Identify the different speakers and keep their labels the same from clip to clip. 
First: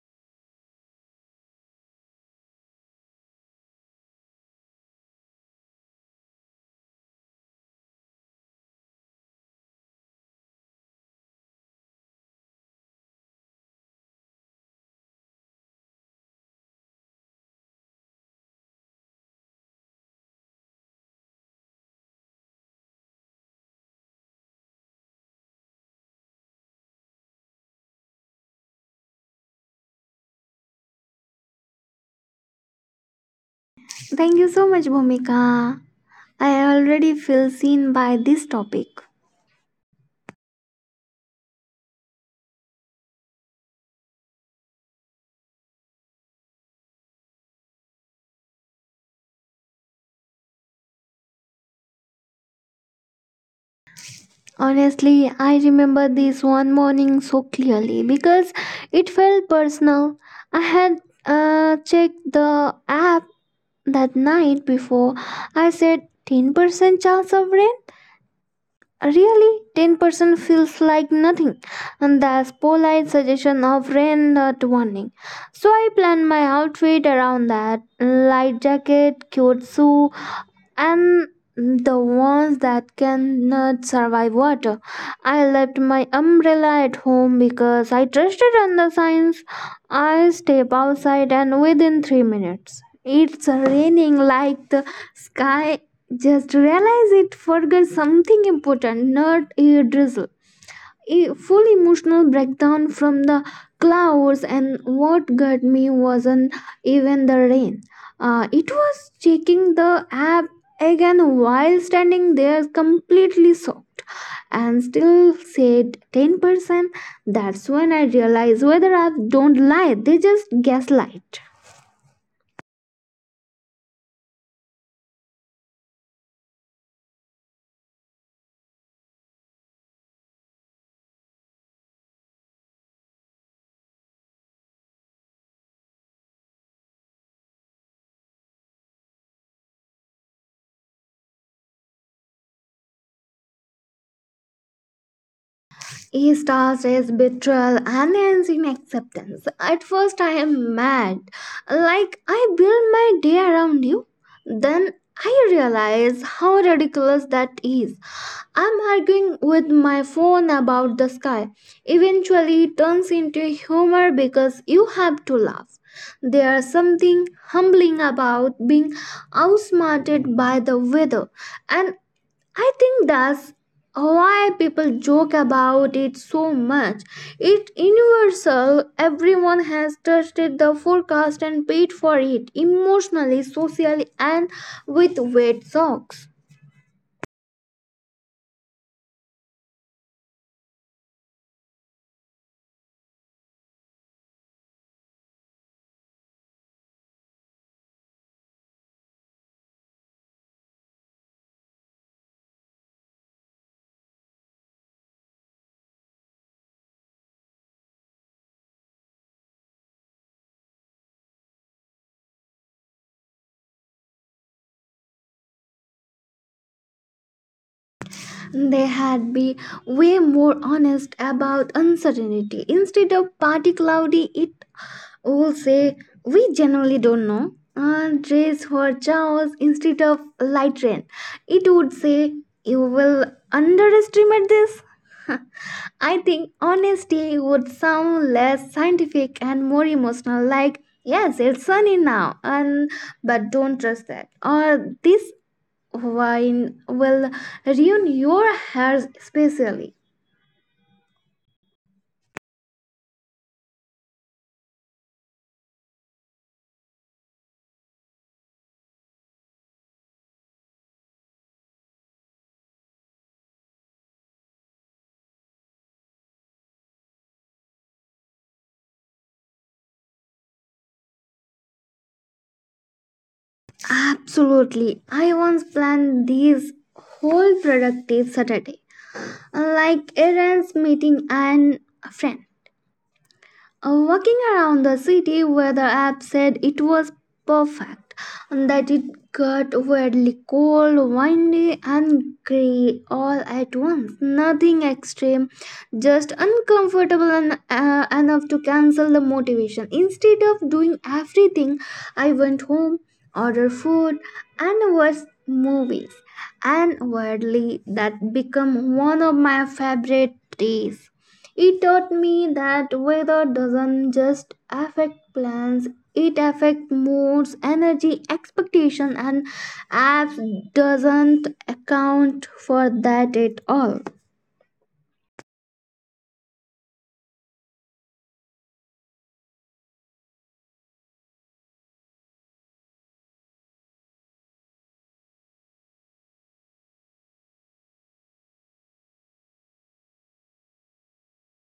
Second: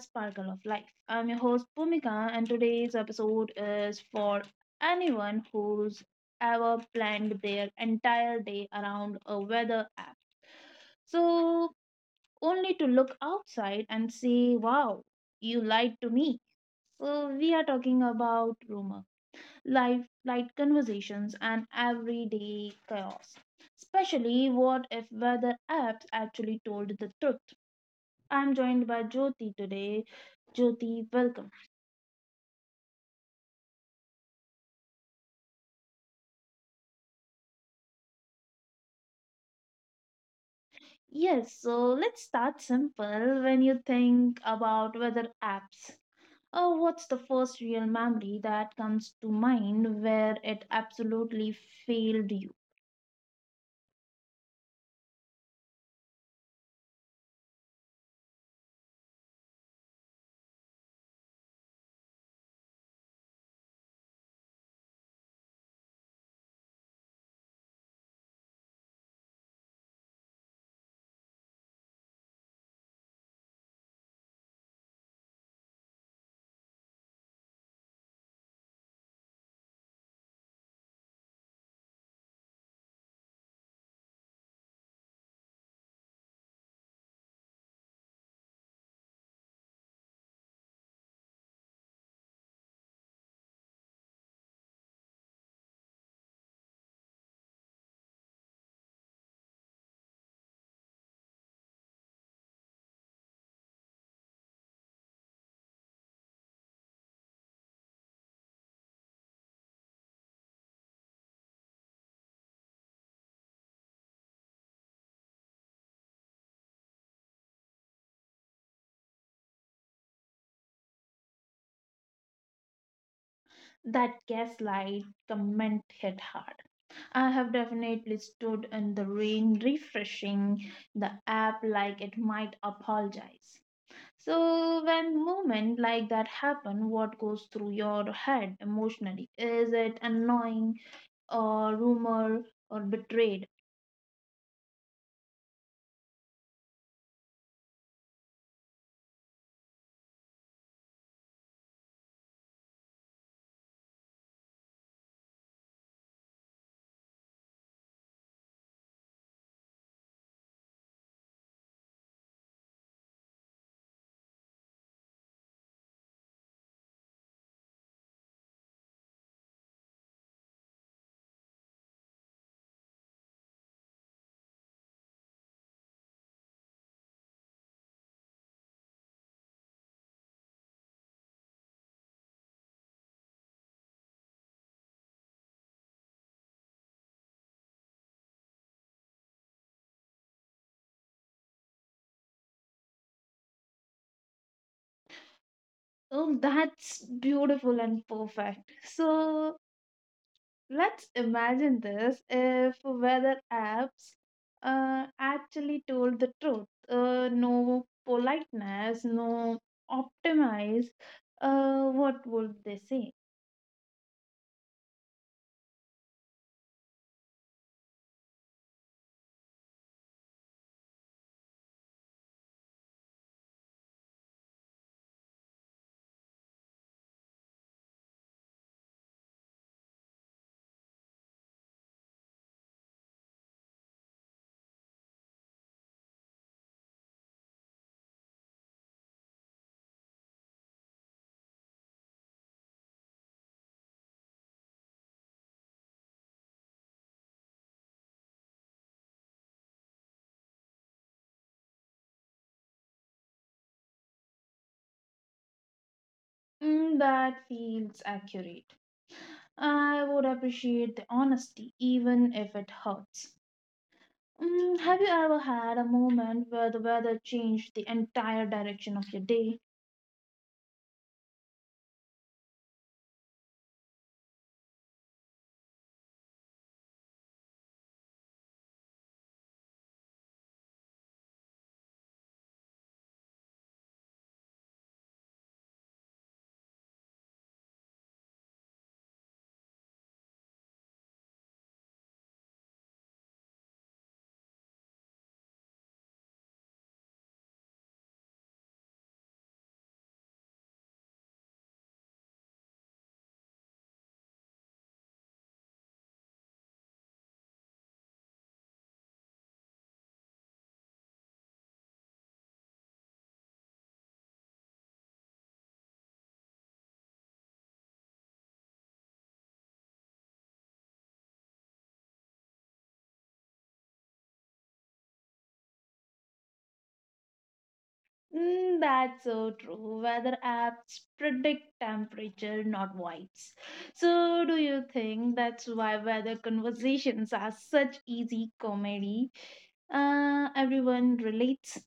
Speaker 1: Sparkle of Life. I'm your host, Pumika, and today's episode is for anyone who's ever planned their entire day around a weather app. So, Only to look outside and say, wow, you lied to me. So, we are talking about rumor, life, light conversations, and everyday chaos. Especially, what if weather apps actually told the truth? I'm joined by Jyoti today. Jyoti, welcome.
Speaker 2: Thank you so much, Bhumika. I already feel seen by this topic.
Speaker 1: Yes, so let's start simple. When you think about weather apps, oh, what's the first real memory that comes to mind where it absolutely failed you?
Speaker 2: Honestly, I remember this one morning so clearly because it felt personal. I had checked the app that night before. I said 10% chance of rain. Really, 10% feels like nothing, and that's polite suggestion of rain, not warning. So I planned my outfit around that: light jacket, cute shoe, and the ones that cannot survive water. I left my umbrella at home because I trusted on the signs. I step outside and within 3 minutes, it's raining like the sky. Just realize it forgot something important, not a drizzle a full emotional breakdown from the clouds, and what got me wasn't even the rain. It was checking the app again while standing there completely soaked and still said 10%. That's when I realized whether I don't lie, they just gaslight.
Speaker 1: That gaslight comment hit hard. I have definitely stood in the rain refreshing the app like it might apologize. So when moment like that happen, what goes through your head emotionally? Is it annoying or rumor or betrayed?
Speaker 2: He stars his betrayal and ends in acceptance. At first, I am mad, like I build my day around you. Then I realize how ridiculous that is. I'm arguing with my phone about the sky. Eventually, it turns into humor because you have to laugh. There's something humbling about being outsmarted by the weather, and I think that's why people joke about it so much. It's universal, everyone has trusted the forecast and paid for it emotionally, socially, and with wet socks.
Speaker 1: Oh, that's beautiful and perfect. So let's imagine this if weather apps actually told the truth. No politeness, no optimize. What would they say?
Speaker 2: They had be way more honest about uncertainty. Instead of party cloudy, it will say we generally don't know, and dress for chaos instead of light rain. It would say you will underestimate this. I think honesty would sound less scientific and more emotional, like, yes, it's sunny now, and but don't trust that. Or this wine will ruin your hair especially.
Speaker 1: That feels accurate. I would appreciate the honesty, even if it hurts. Mm, have you ever had a moment where the weather changed the entire direction of your day?
Speaker 2: Absolutely. I once planned this whole productive Saturday, like errands, meeting, and a friend. Walking around the city where the app said it was perfect, and that it got weirdly cold, windy, and grey all at once. Nothing extreme, just uncomfortable and enough to cancel the motivation. Instead of doing everything, I went home, ordered food, and watched movies. And weirdly, that became one of my favorite days. It taught me that weather doesn't just affect plans, it affects moods, energy, expectation, and apps doesn't account for that at all.
Speaker 1: That's so true. Weather apps predict temperature, not vibes. So, do you think that's why weather conversations are such easy comedy? Everyone relates.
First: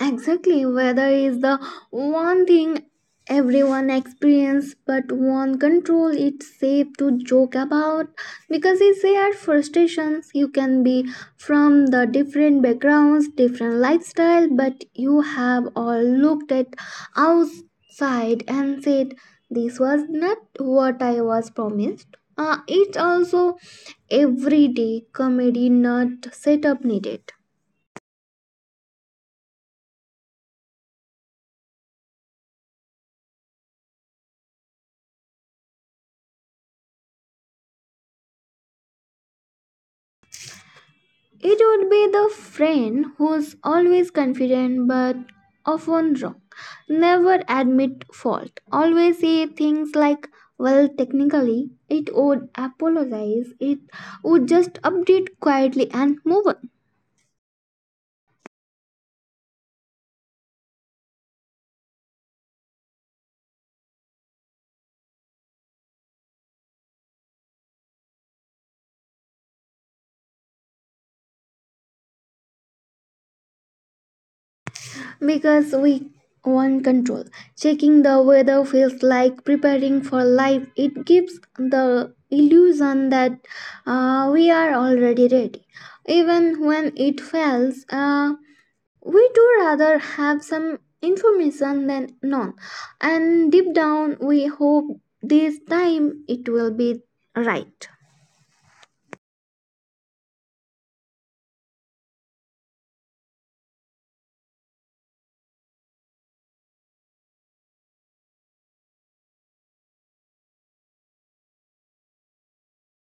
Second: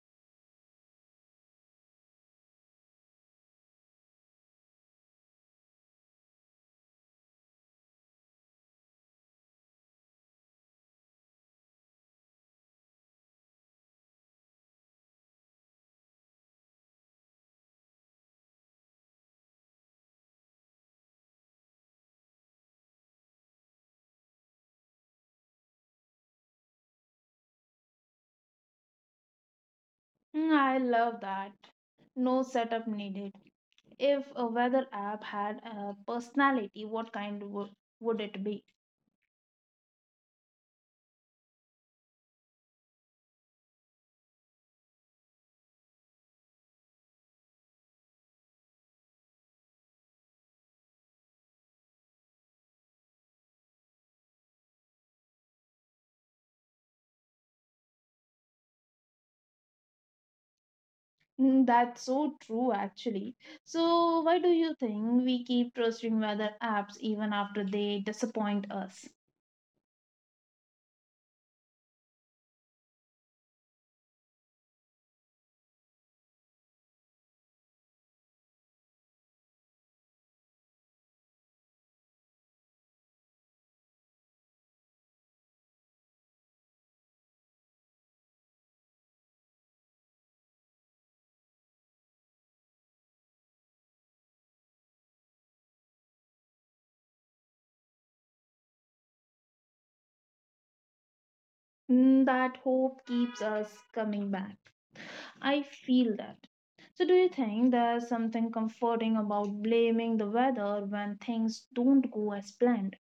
Speaker 2: Exactly, weather is the one thing everyone experience but one control. It's safe to joke about because it's shared frustrations. You can be from the different backgrounds, different lifestyle, but you have all looked at outside and said this was not what I was promised. It's also everyday comedy, not setup needed.
Speaker 1: Mm, I love that. No setup needed. If a weather app had a personality, would it be?
Speaker 2: It would be the friend who's always confident but often wrong, never admit fault, always say things like, well, technically, it would apologize, it would just update quietly and move on.
Speaker 1: Mm, that's so true, actually. So, why do you think we keep trusting weather apps even after they disappoint us?
Speaker 2: Because we want control. Checking the weather feels like preparing for life, it gives the illusion that we are already ready. Even when it fails, we do rather have some information than none, and deep down we hope this time it will be right.
Speaker 1: Mm, that hope keeps us coming back. I feel that. So, do you think there's something comforting about blaming the weather when things don't go as planned?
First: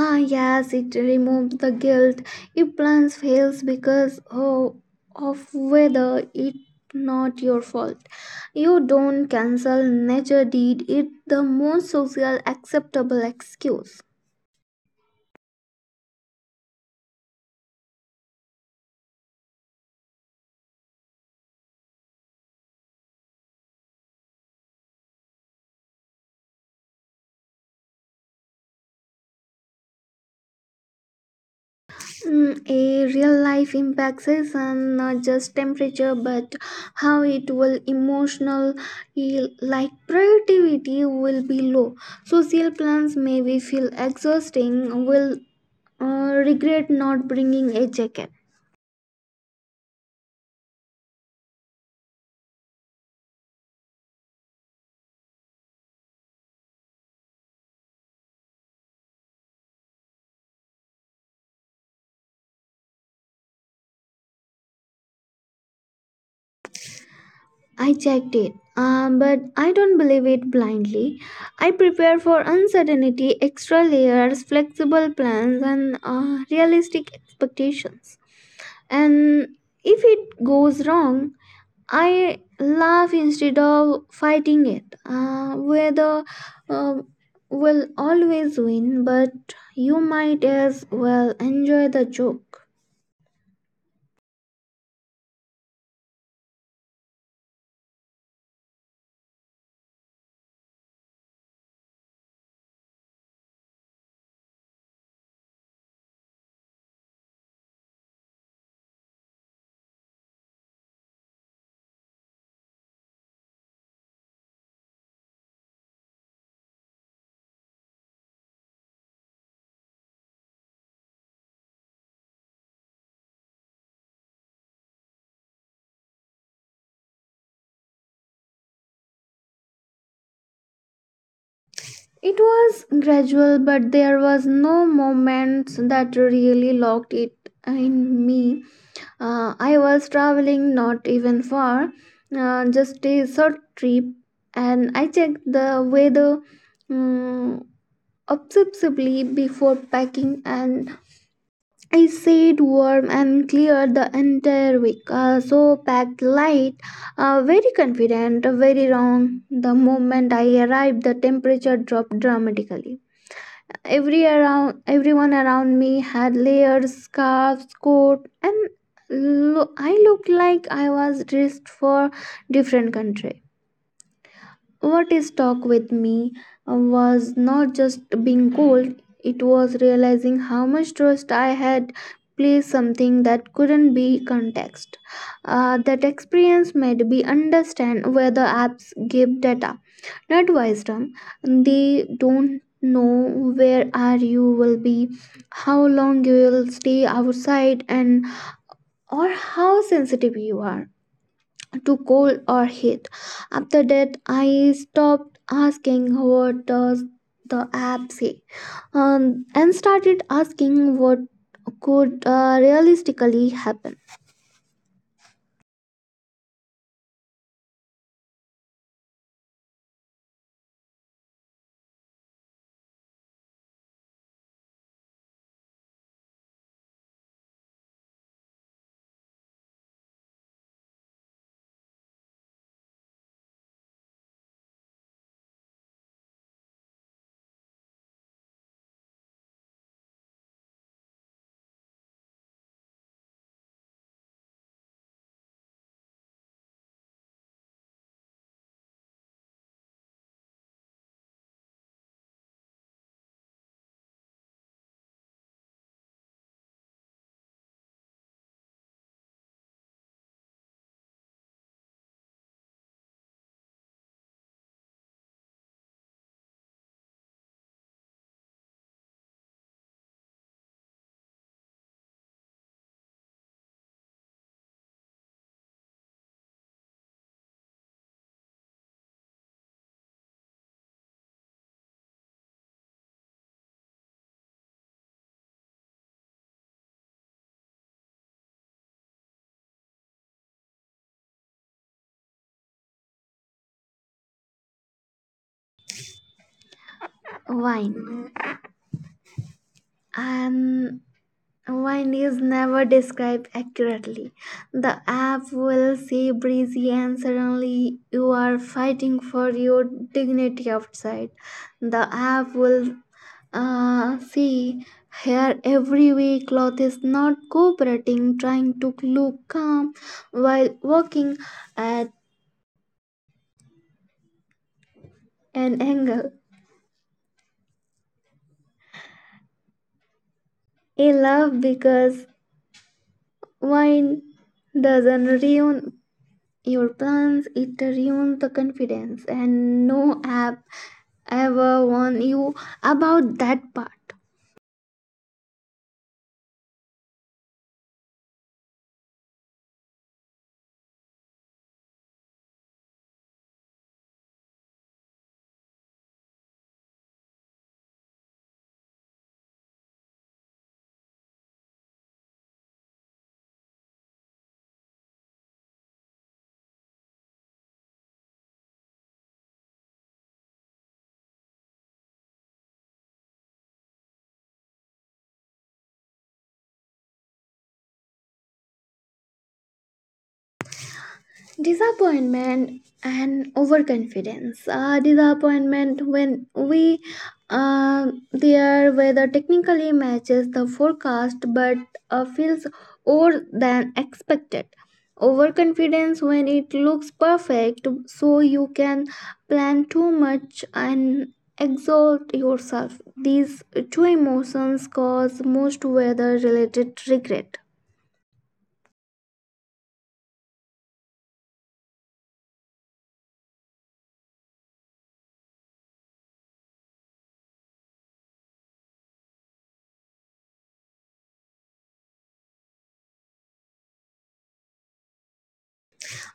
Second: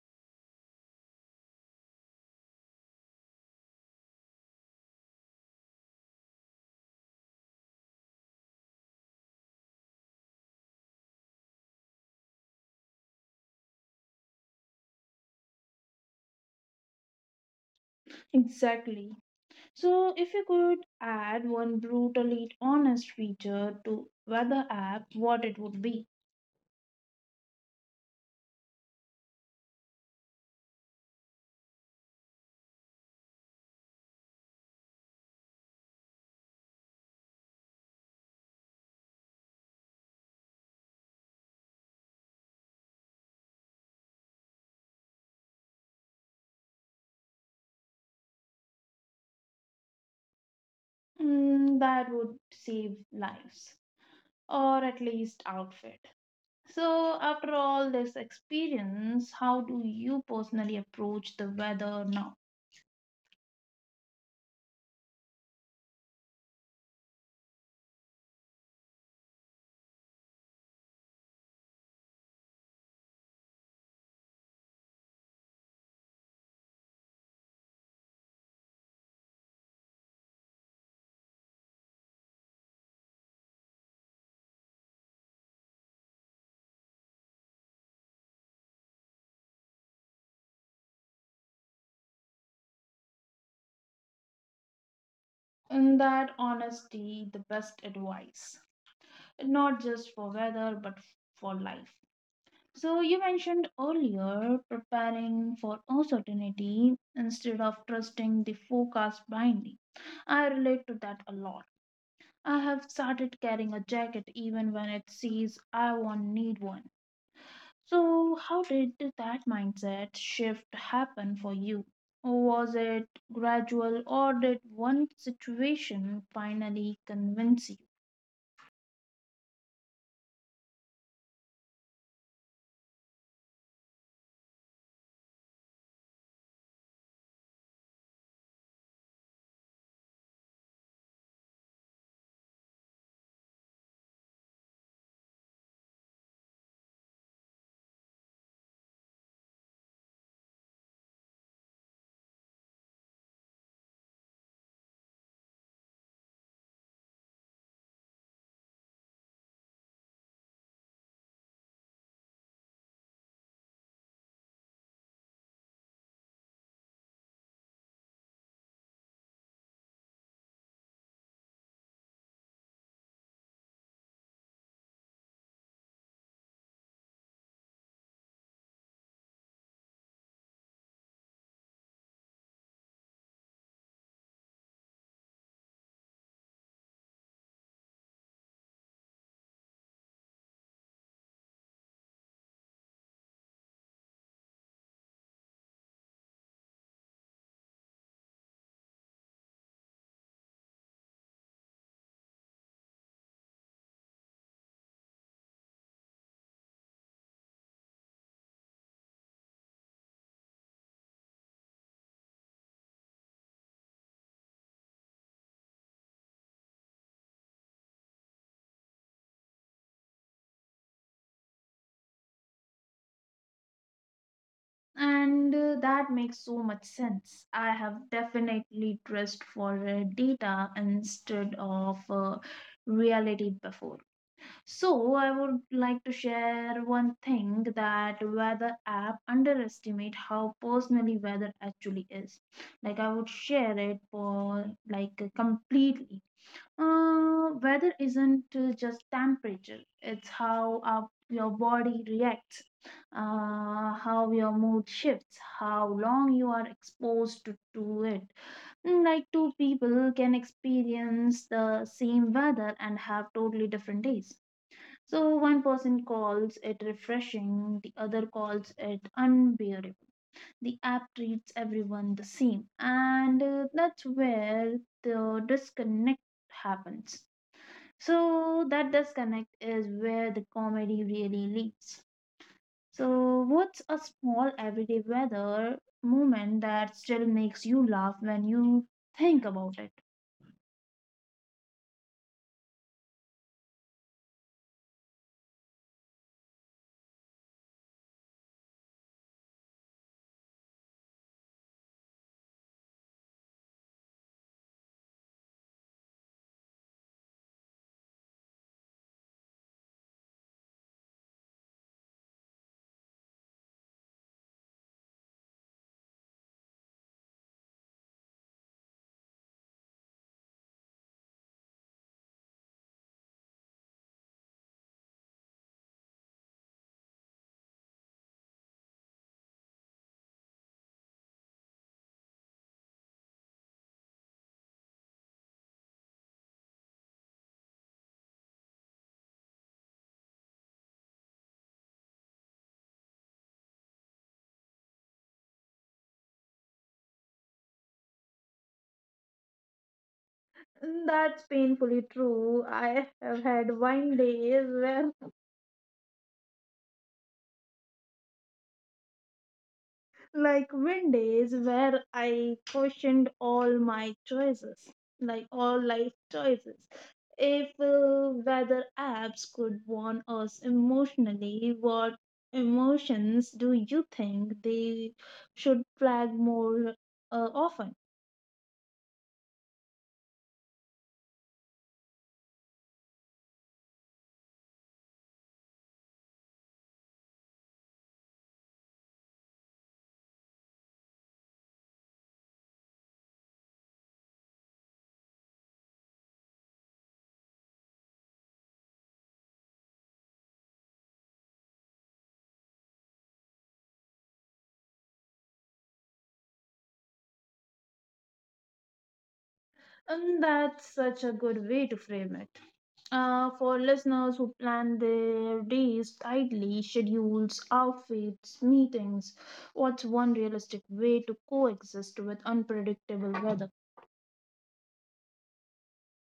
Speaker 2: Ah, yes, it removes the guilt. If plans fails because, oh, of whether, it not your fault. You don't cancel nature, deed it the most social acceptable excuse.
Speaker 1: Exactly. So, if you could add one brutally honest feature to weather app, what it would be?
Speaker 2: Mm, a real life impacts is not just temperature but how it will emotional. Eh, like productivity will be low, social plans may be feel exhausting, will regret not bringing a jacket.
Speaker 1: That would save lives, or at least outfit. So, after all this experience, how do you personally approach the weather now?
Speaker 2: I checked it, but I don't believe it blindly. I prepare for uncertainty, extra layers, flexible plans, and realistic expectations. And if it goes wrong, I laugh instead of fighting it. Weather uh, will always win, but you might as well enjoy the joke.
Speaker 1: In that honesty, the best advice, not just for weather but for life. So you mentioned earlier preparing for uncertainty instead of trusting the forecast blindly. I relate to that a lot. I have started carrying a jacket even when it says I won't need one. So how did that mindset shift happen for you? Was it gradual or did one situation finally convince you?
Speaker 2: It was gradual, but there was no moment that really locked it in me. I was traveling, not even far, just a short trip, and I checked the weather um, obsessively before packing, and I stayed warm and clear the entire week. So packed light, very confident, very wrong. The moment I arrived, the temperature dropped dramatically. Every around, everyone around me had layers, scarves, coat, and I looked like I was dressed for different country. What stuck with me was not just being cold, it was realizing how much trust I had placed something that couldn't be context. That experience made me understand where the apps give data, not wisdom. They don't know where are you will be, how long you will stay outside, and or how sensitive you are to cold or heat. After that, I stopped asking what does the app say, and started asking what could realistically happen.
Speaker 1: And that makes so much sense. I have definitely dressed for data instead of reality before. So, I would like to share one thing that weather app underestimate how personally weather actually is. Like I would share it for like completely. Weather isn't just temperature, it's how your body reacts, how your mood shifts, how long you are exposed to it. Like two people can experience the same weather and have totally different days. So one person calls it refreshing, the other calls it unbearable. The app treats everyone the same, and that's where the disconnect happens. So that disconnect is where the comedy really lives. So what's a small everyday weather moment that still makes you laugh when you think about it?
Speaker 2: Wine. And wine is never described accurately. The app will say breezy, and suddenly you are fighting for your dignity outside. The app will, ah, see, here every way cloth is not cooperating, trying to look calm while walking at an angle. I love because wine doesn't ruin your plans, it ruins the confidence, and no app ever warn you about that part.
Speaker 1: That's painfully true. I have had wine days where like wind days where I questioned all my choices, like all life choices. If weather apps could warn us emotionally, what emotions do you think they should flag more often?
Speaker 2: Disappointment and overconfidence. Disappointment when we, their weather technically matches the forecast but feels more than expected. Overconfidence when it looks perfect, so you can plan too much and exalt yourself. These two emotions cause most weather related regret.
Speaker 1: And that's such a good way to frame it. For listeners who plan their days tightly, schedules, outfits, meetings, what's one realistic way to coexist with unpredictable weather?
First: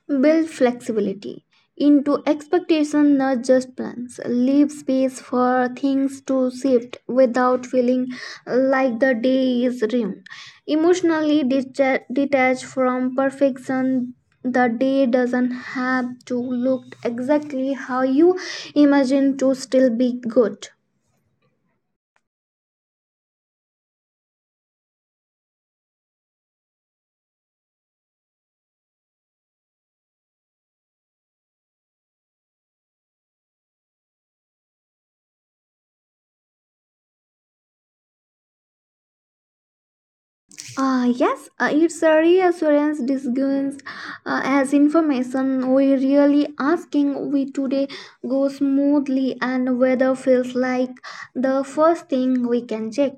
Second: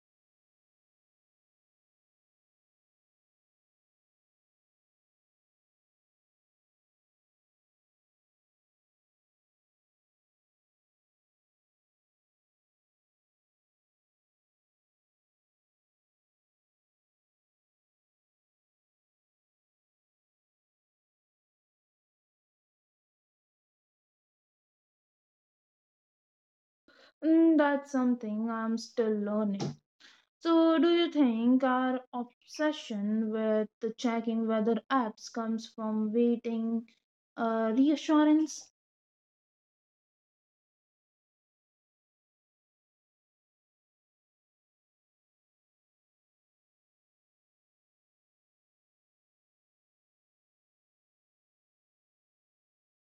Speaker 2: Build flexibility into expectation, not just plans. Leave space for things to shift without feeling like the day is ruined. Emotionally detached from perfection, the day doesn't have to look exactly how you imagine to still be good.
Speaker 1: That's something I'm still learning. So, do you think our obsession with the checking weather apps comes from waiting reassurance?
Speaker 2: Yes, it's a reassurance disguised as information. We really asking we today go smoothly, and weather feels like the first thing we can check.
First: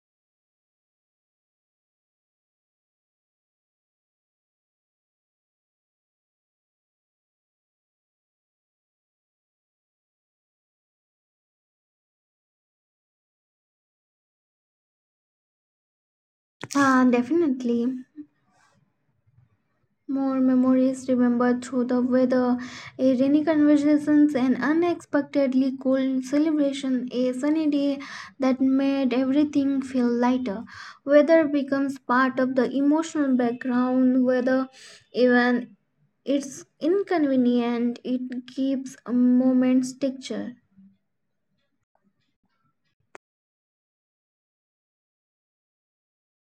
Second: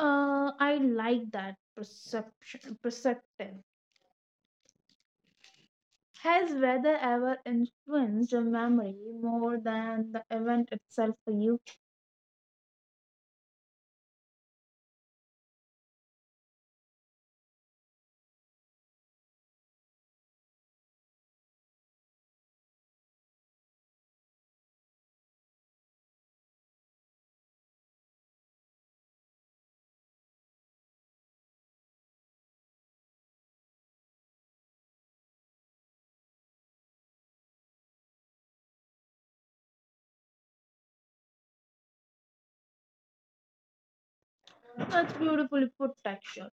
Speaker 1: I like that perceptive. Has weather ever influenced your memory more than the event itself for you?
Speaker 2: Definitely. More memories remembered through the weather, a rainy conversations, an unexpectedly cold celebration, a sunny day that made everything feel lighter. Weather becomes part of the emotional background, whether even it's inconvenient, it gives a moment's texture.
Speaker 1: That's beautifully put, texture.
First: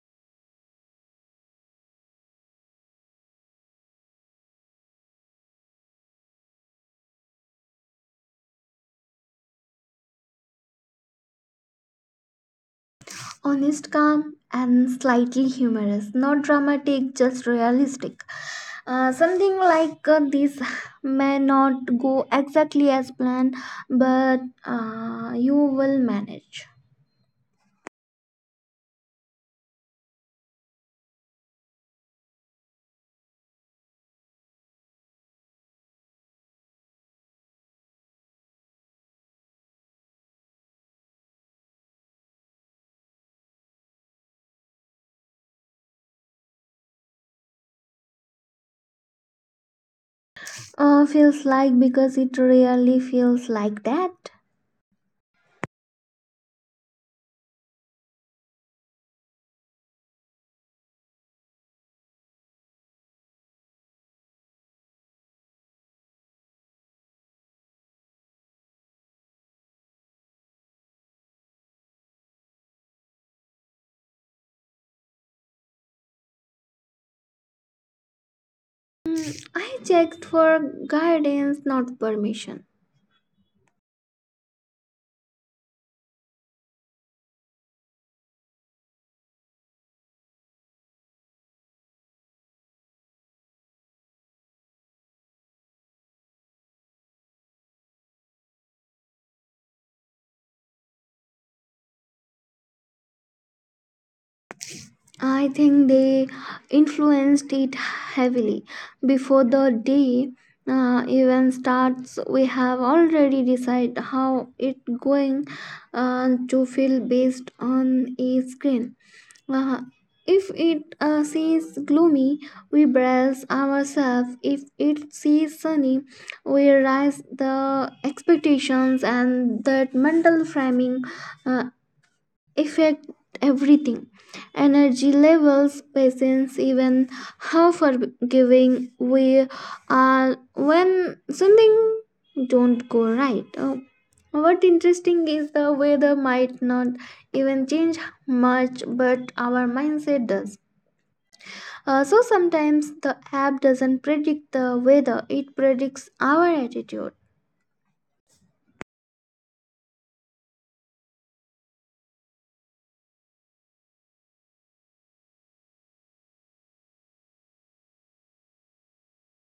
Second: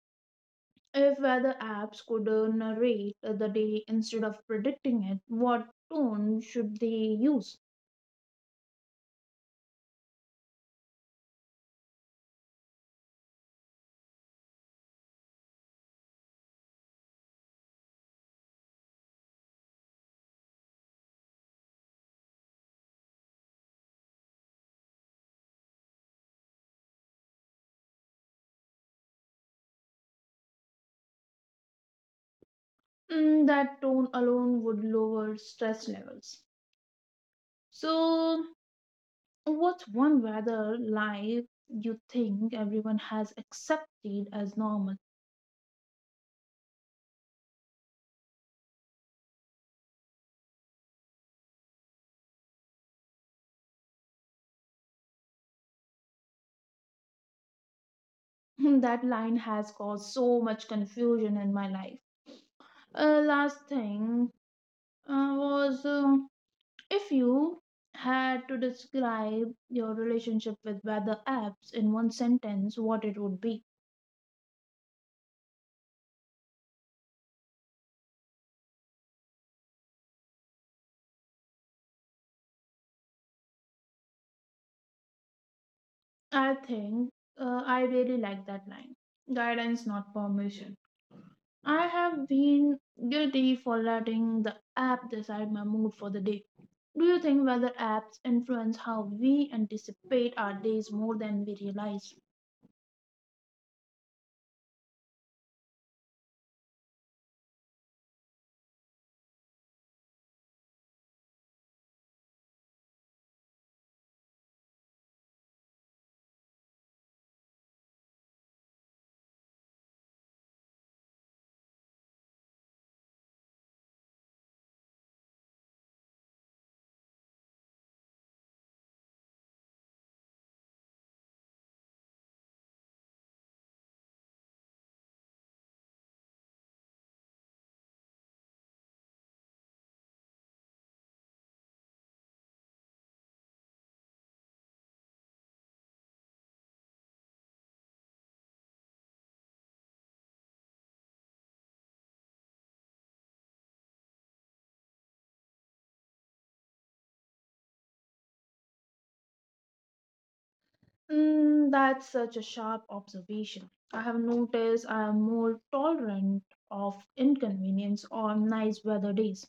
Speaker 1: If weather apps could narrate the day instead of predicting it, what tone should they use?
Speaker 2: Honest, calm, and slightly humorous. Not dramatic, just realistic. Something like, this may not go exactly as planned, but you will manage.
Speaker 1: That tone alone would lower stress levels. So, what's one weather life you think everyone has accepted as normal?
Speaker 2: Feels like because it really feels like that.
Speaker 1: That line has caused so much confusion in my life. Last thing was, if you had to describe your relationship with weather apps in one sentence, what it would be.
Speaker 2: Mm, I checked for guidance, not permission.
Speaker 1: I think I really like that line guidance, not permission. I have been guilty for letting the app decide my mood for the day. Do you think weather apps influence how we anticipate our days more than we realize?
Speaker 2: I think they influenced it heavily. Before the day even starts, we have already decided how it going to feel based on a screen. Uh, if it sees gloomy, we brace ourselves. If it sees sunny, we raise the expectations, and that mental framing uh, affect everything, energy levels, patience, even how forgiving we are when something don't go right. Oh, what interesting is the weather might not even change much, but our mindset does. So sometimes the app doesn't predict the weather, it predicts our attitude.
Speaker 1: That's such a sharp observation. I have noticed I am more tolerant of inconvenience on nice weather days.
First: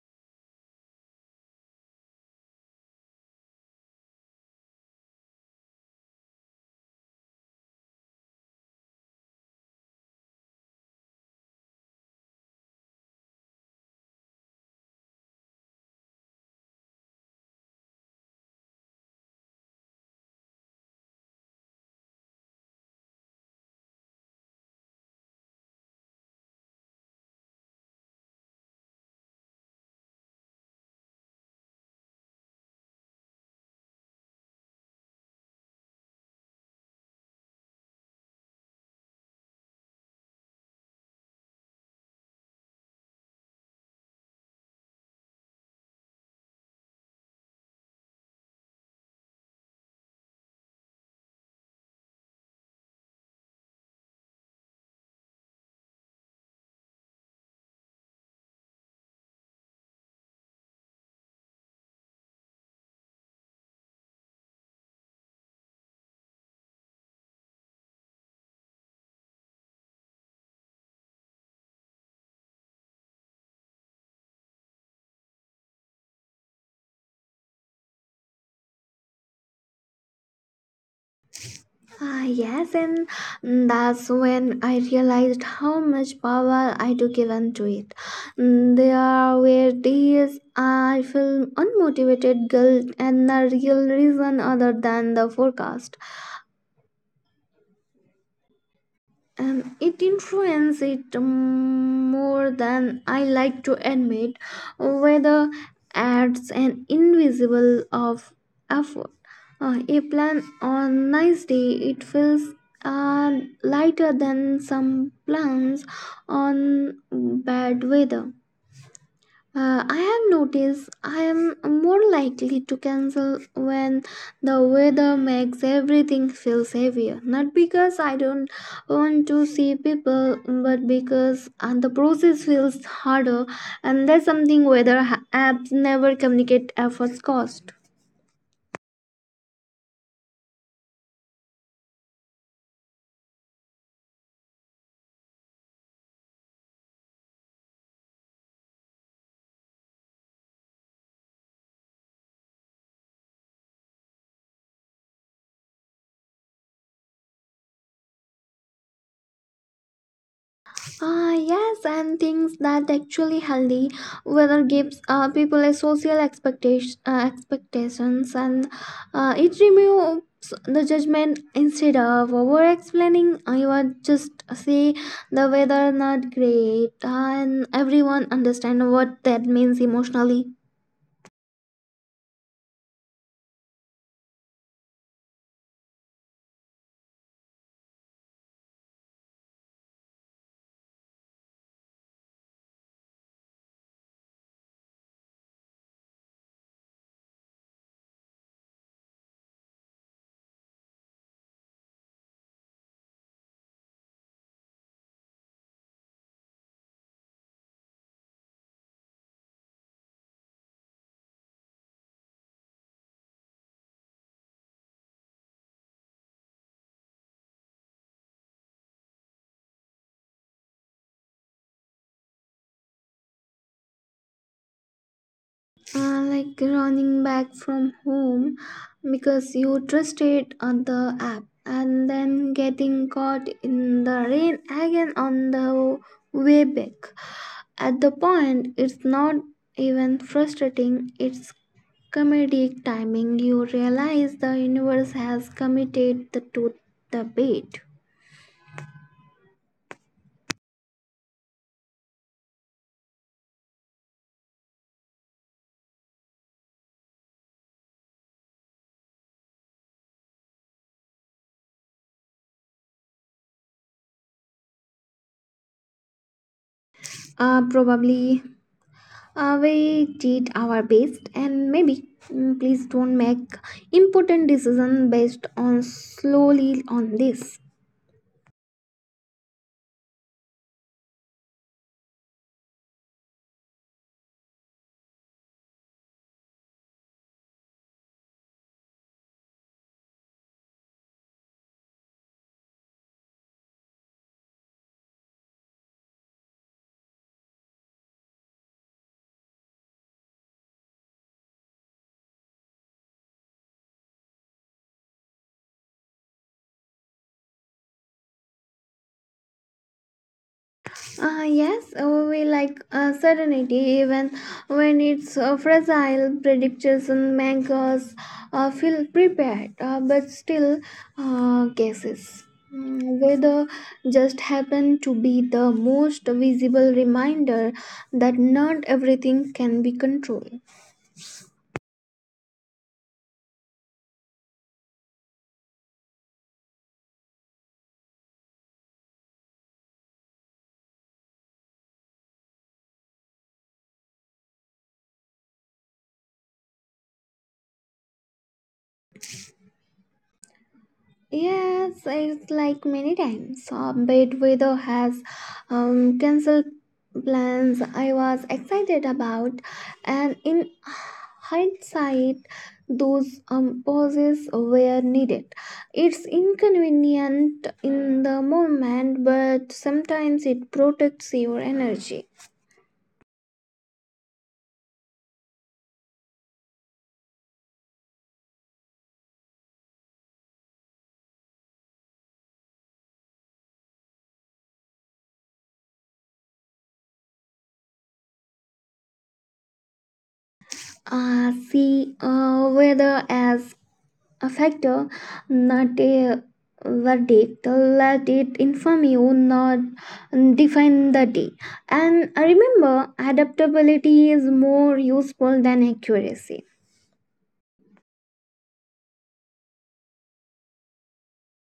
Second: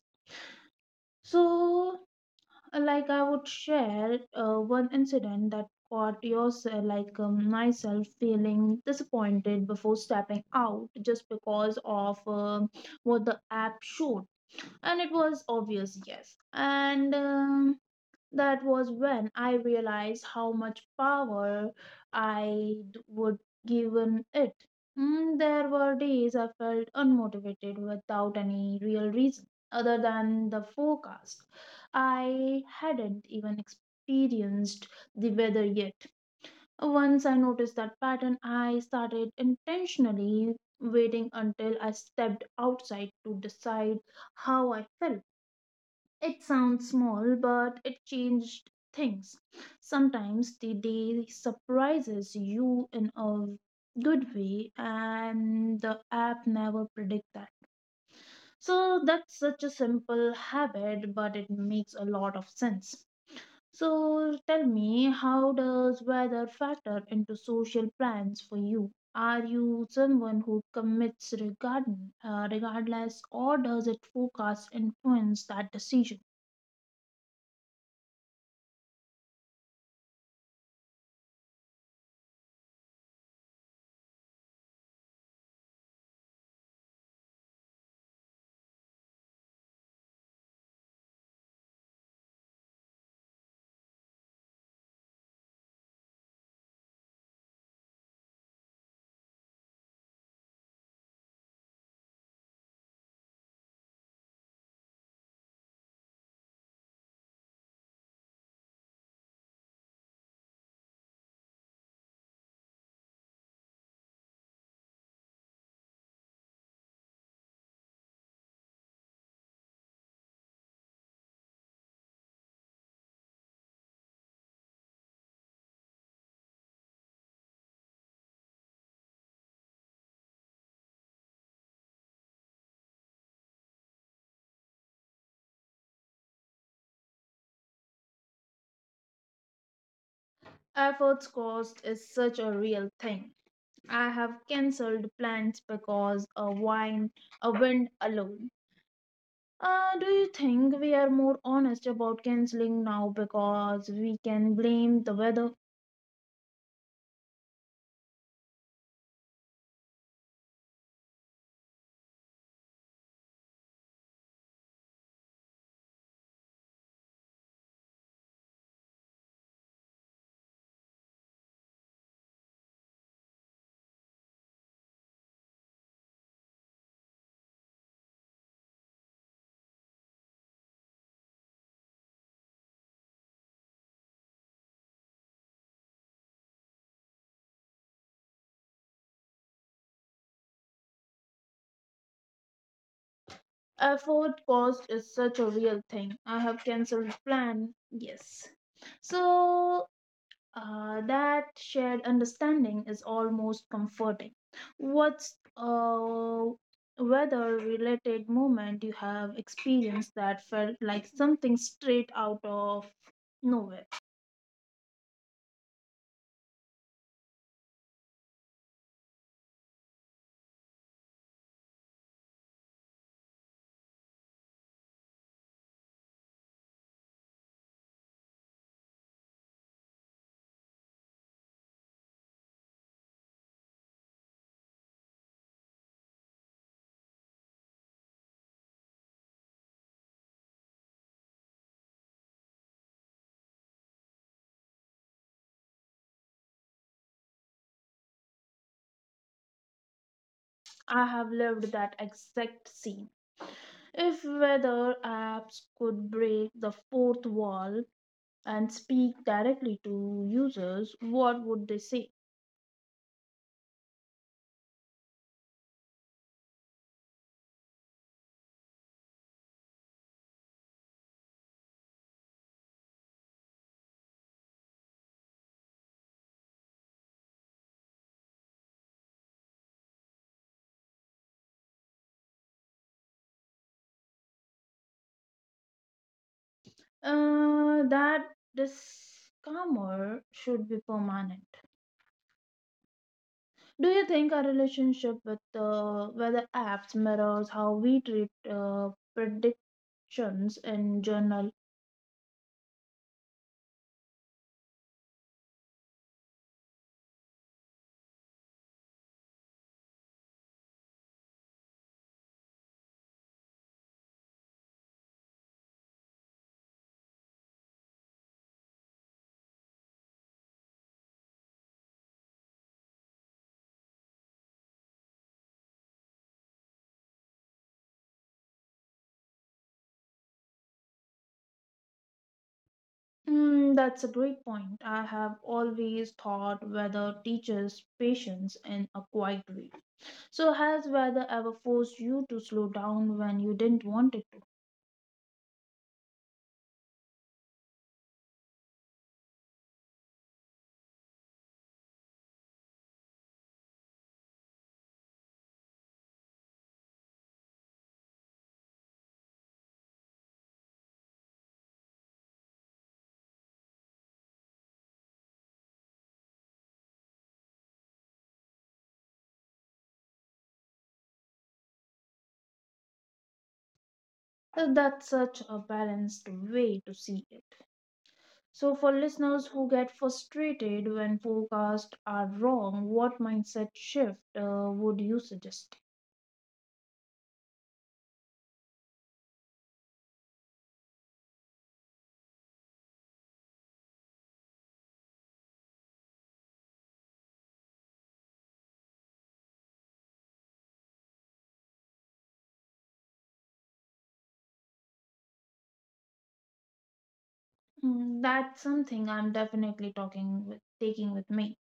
Speaker 1: So, like, I would share one incident that caught yourself, like myself, feeling disappointed before stepping out just because of what the app showed, and it was obvious, yes. And that was when I realized how much power I would given it. Mm, there were days I felt unmotivated without any real reason other than the forecast. I hadn't even experienced the weather yet. Once I noticed that pattern, I started intentionally waiting until I stepped outside to decide how I felt. It sounds small, but it changed things. Sometimes the day surprises you in a good way, and the app never predict that. So that's such a simple habit, but it makes a lot of sense. So tell me, how does weather factor into social plans for you? Are you someone who commits regardless, or does it forecast influence that decision?
Speaker 2: Ah, yes, and mm, that's when I realized how much power I do given to it. Mm, there were days I felt unmotivated guilt and the real reason other than the forecast. And it influences it, more than I like to admit, whether adds an invisible of effort. A plan on nice day it feels uh, lighter than some plans on bad weather. I have noticed I am more likely to cancel when the weather makes everything feel heavier. Not because I don't want to see people, but because the process feels harder, and that's something weather apps never communicate efforts cost.
Speaker 1: Efforts cost is such a real thing. I have cancelled plans because a wind alone. Do you think we are more honest about cancelling now because we can blame the weather?
Speaker 2: Ah, yes, and things that actually healthy weather gives people a social expectation, expectations, and it removes the judgment instead of over explaining. I would just say the weather not great, and everyone understand what that means emotionally.
Speaker 1: Effort cost is such a real thing. I have cancelled plan. Yes. So that shared understanding is almost comforting. What's whether related moment you have experienced that felt like something straight out of nowhere?
Speaker 2: Like running back from home because you trusted on the app and then getting caught in the rain again on the way back. At the point it's not even frustrating, it's comedic timing. You realize the universe has committed the to the bait.
Speaker 1: I have lived that exact scene. If weather apps could break the fourth wall and speak directly to users, what would they say?
Speaker 2: Probably we did our best, and maybe, mm, please don't make important decision based on slowly on this.
Speaker 1: That disclaimer should be permanent. Do you think our relationship with weather apps mirrors how we treat predictions in general.
Speaker 2: Yes, we like certainty even when it's fragile. Predictions, make us feel prepared, but still guesses. Mm, weather just happen to be the most visible reminder that not everything can be controlled.
Speaker 1: That's a great point. I have always thought weather teaches patience in a quiet way. So, has weather ever forced you to slow down when you didn't want it to?
Speaker 2: Yes, it's like many times. Bad weather has cancelled plans I was excited about, and in hindsight, those pauses were needed. It's inconvenient in the moment, but sometimes it protects your energy.
Speaker 1: That's such a balanced way to see it. So, for listeners who get frustrated when forecasts are wrong, what mindset shift would you suggest?
Speaker 2: See, weather as affect, not a verdict. Let it inform you, not define the day, and remember adaptability is more useful than accuracy.
Speaker 1: That's something I'm definitely taking with me.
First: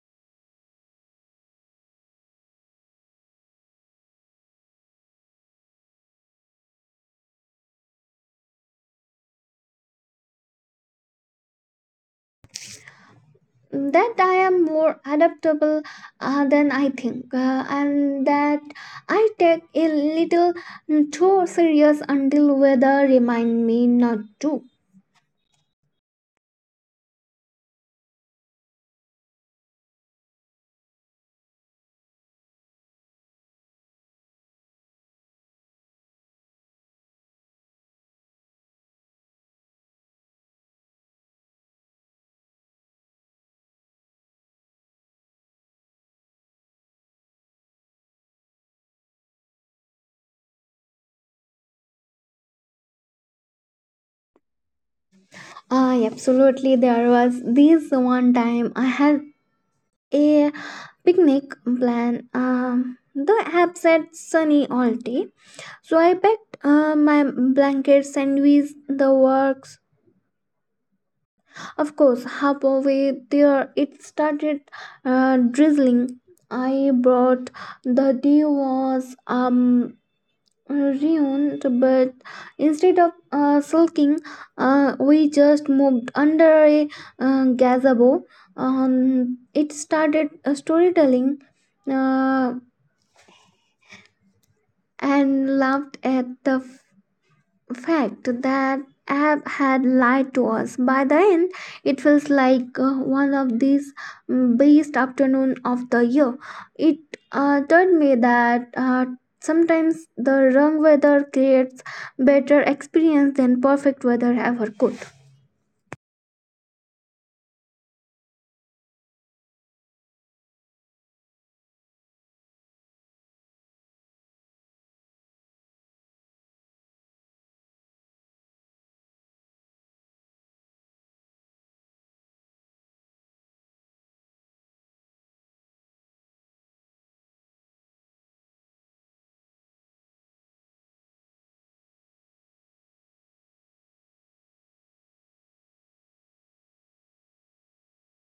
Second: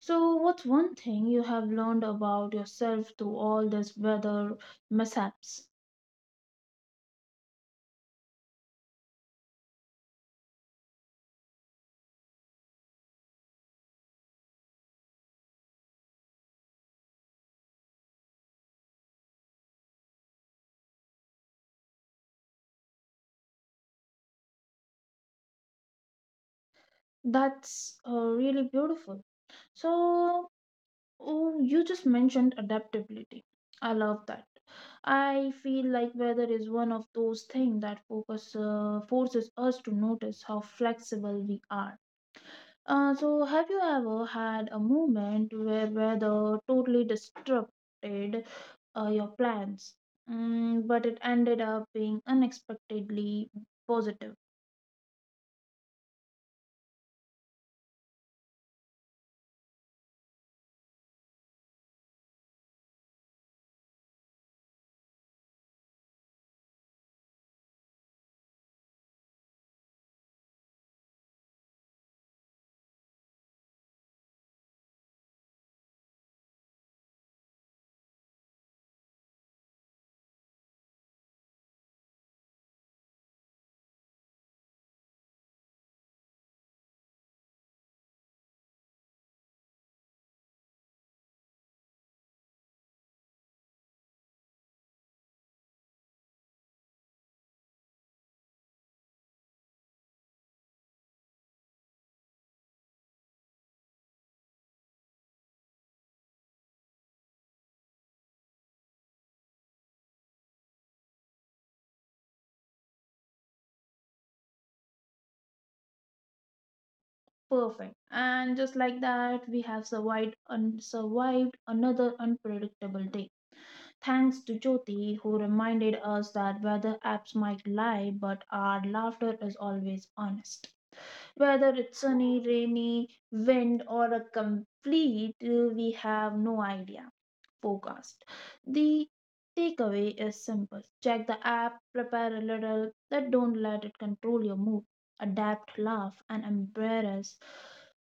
Speaker 1: So, what's one thing you have learned about yourself through all this weather mishaps?
Speaker 2: That I am more adaptable than I think, and that I take a little too serious until weather remind me not to.
Speaker 1: That's really beautiful. So, oh, you just mentioned adaptability. I love that. I feel like weather is one of those things that focus forces us to notice how flexible we are. So, have you ever had a moment where weather totally disrupted your plans, mm, but it ended up being unexpectedly positive?
Speaker 2: I absolutely there was this one time I had a picnic plan. The app said sunny all day, so I packed my blankets, sandwich, the works. Of course, halfway there, it started drizzling. I brought the day was ruined, but instead of sulking, we just moved under a gazebo. It started storytelling uh, and laughed at the fact that app had lied to us. By the end, it feels like one of these, mm, best afternoon of the year. It taught me that sometimes the wrong weather creates better experience than perfect weather ever could.
Speaker 1: Perfect, and just like that, we have survived another unpredictable day. Thanks to Jyoti, who reminded us that weather apps might lie, but our laughter is always honest. Whether it's sunny, rainy, wind, or a complete, we have no idea forecast. The takeaway is simple: check the app, prepare a little, but don't let it control your mood. Adapt, laugh, and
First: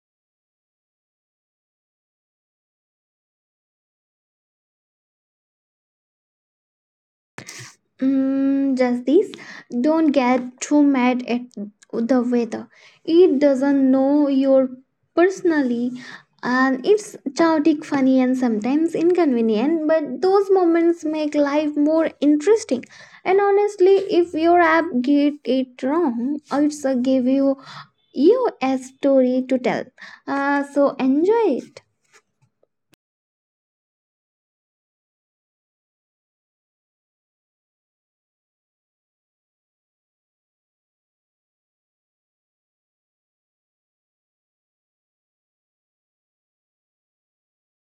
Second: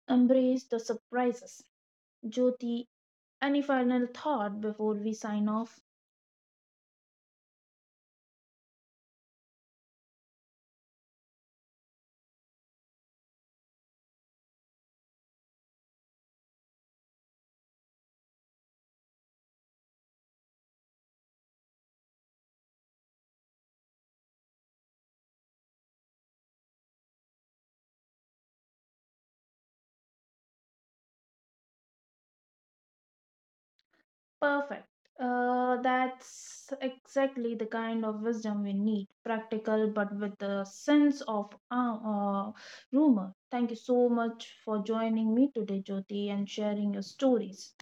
Speaker 1: embrace the surprises. Jyoti, any final thought before we sign off?
Speaker 2: Mm, just this. Don't get too mad at the weather. It doesn't know your personally, and it's chaotic, funny, and sometimes inconvenient. But those moments make life more interesting. And honestly, if your app get it wrong, it's a give you you a story to tell. So enjoy it.
Speaker 1: Perfect. That's exactly the kind of wisdom we need. Practical, but with a sense of rumor. Thank you so much for joining me today, Jyoti, and sharing your stories.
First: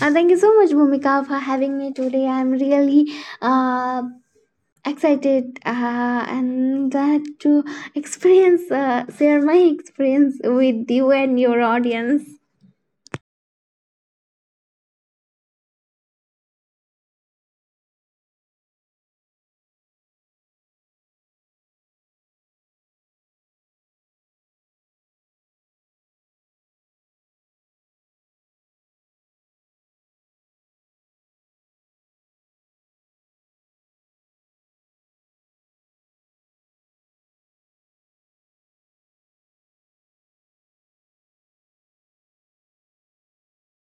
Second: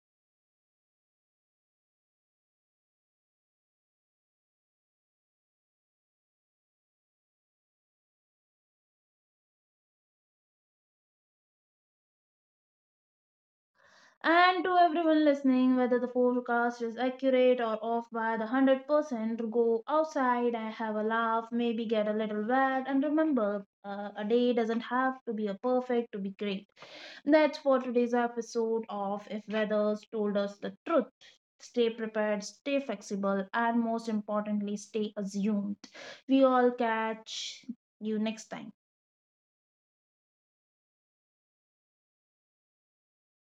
Speaker 2: Thank you so much, Bhumika, for having me today. I'm really uh, excited and that to experience share my experience with you and your audience.
Speaker 1: And to everyone listening, whether the forecast is accurate or off by the 100%, go outside and have a laugh, maybe get a little wet, and remember a day doesn't have to be a perfect to be great. That's for today's episode of If Weathers Told Us the Truth. Stay prepared, stay flexible, and most importantly, stay assumed. We all catch you next time.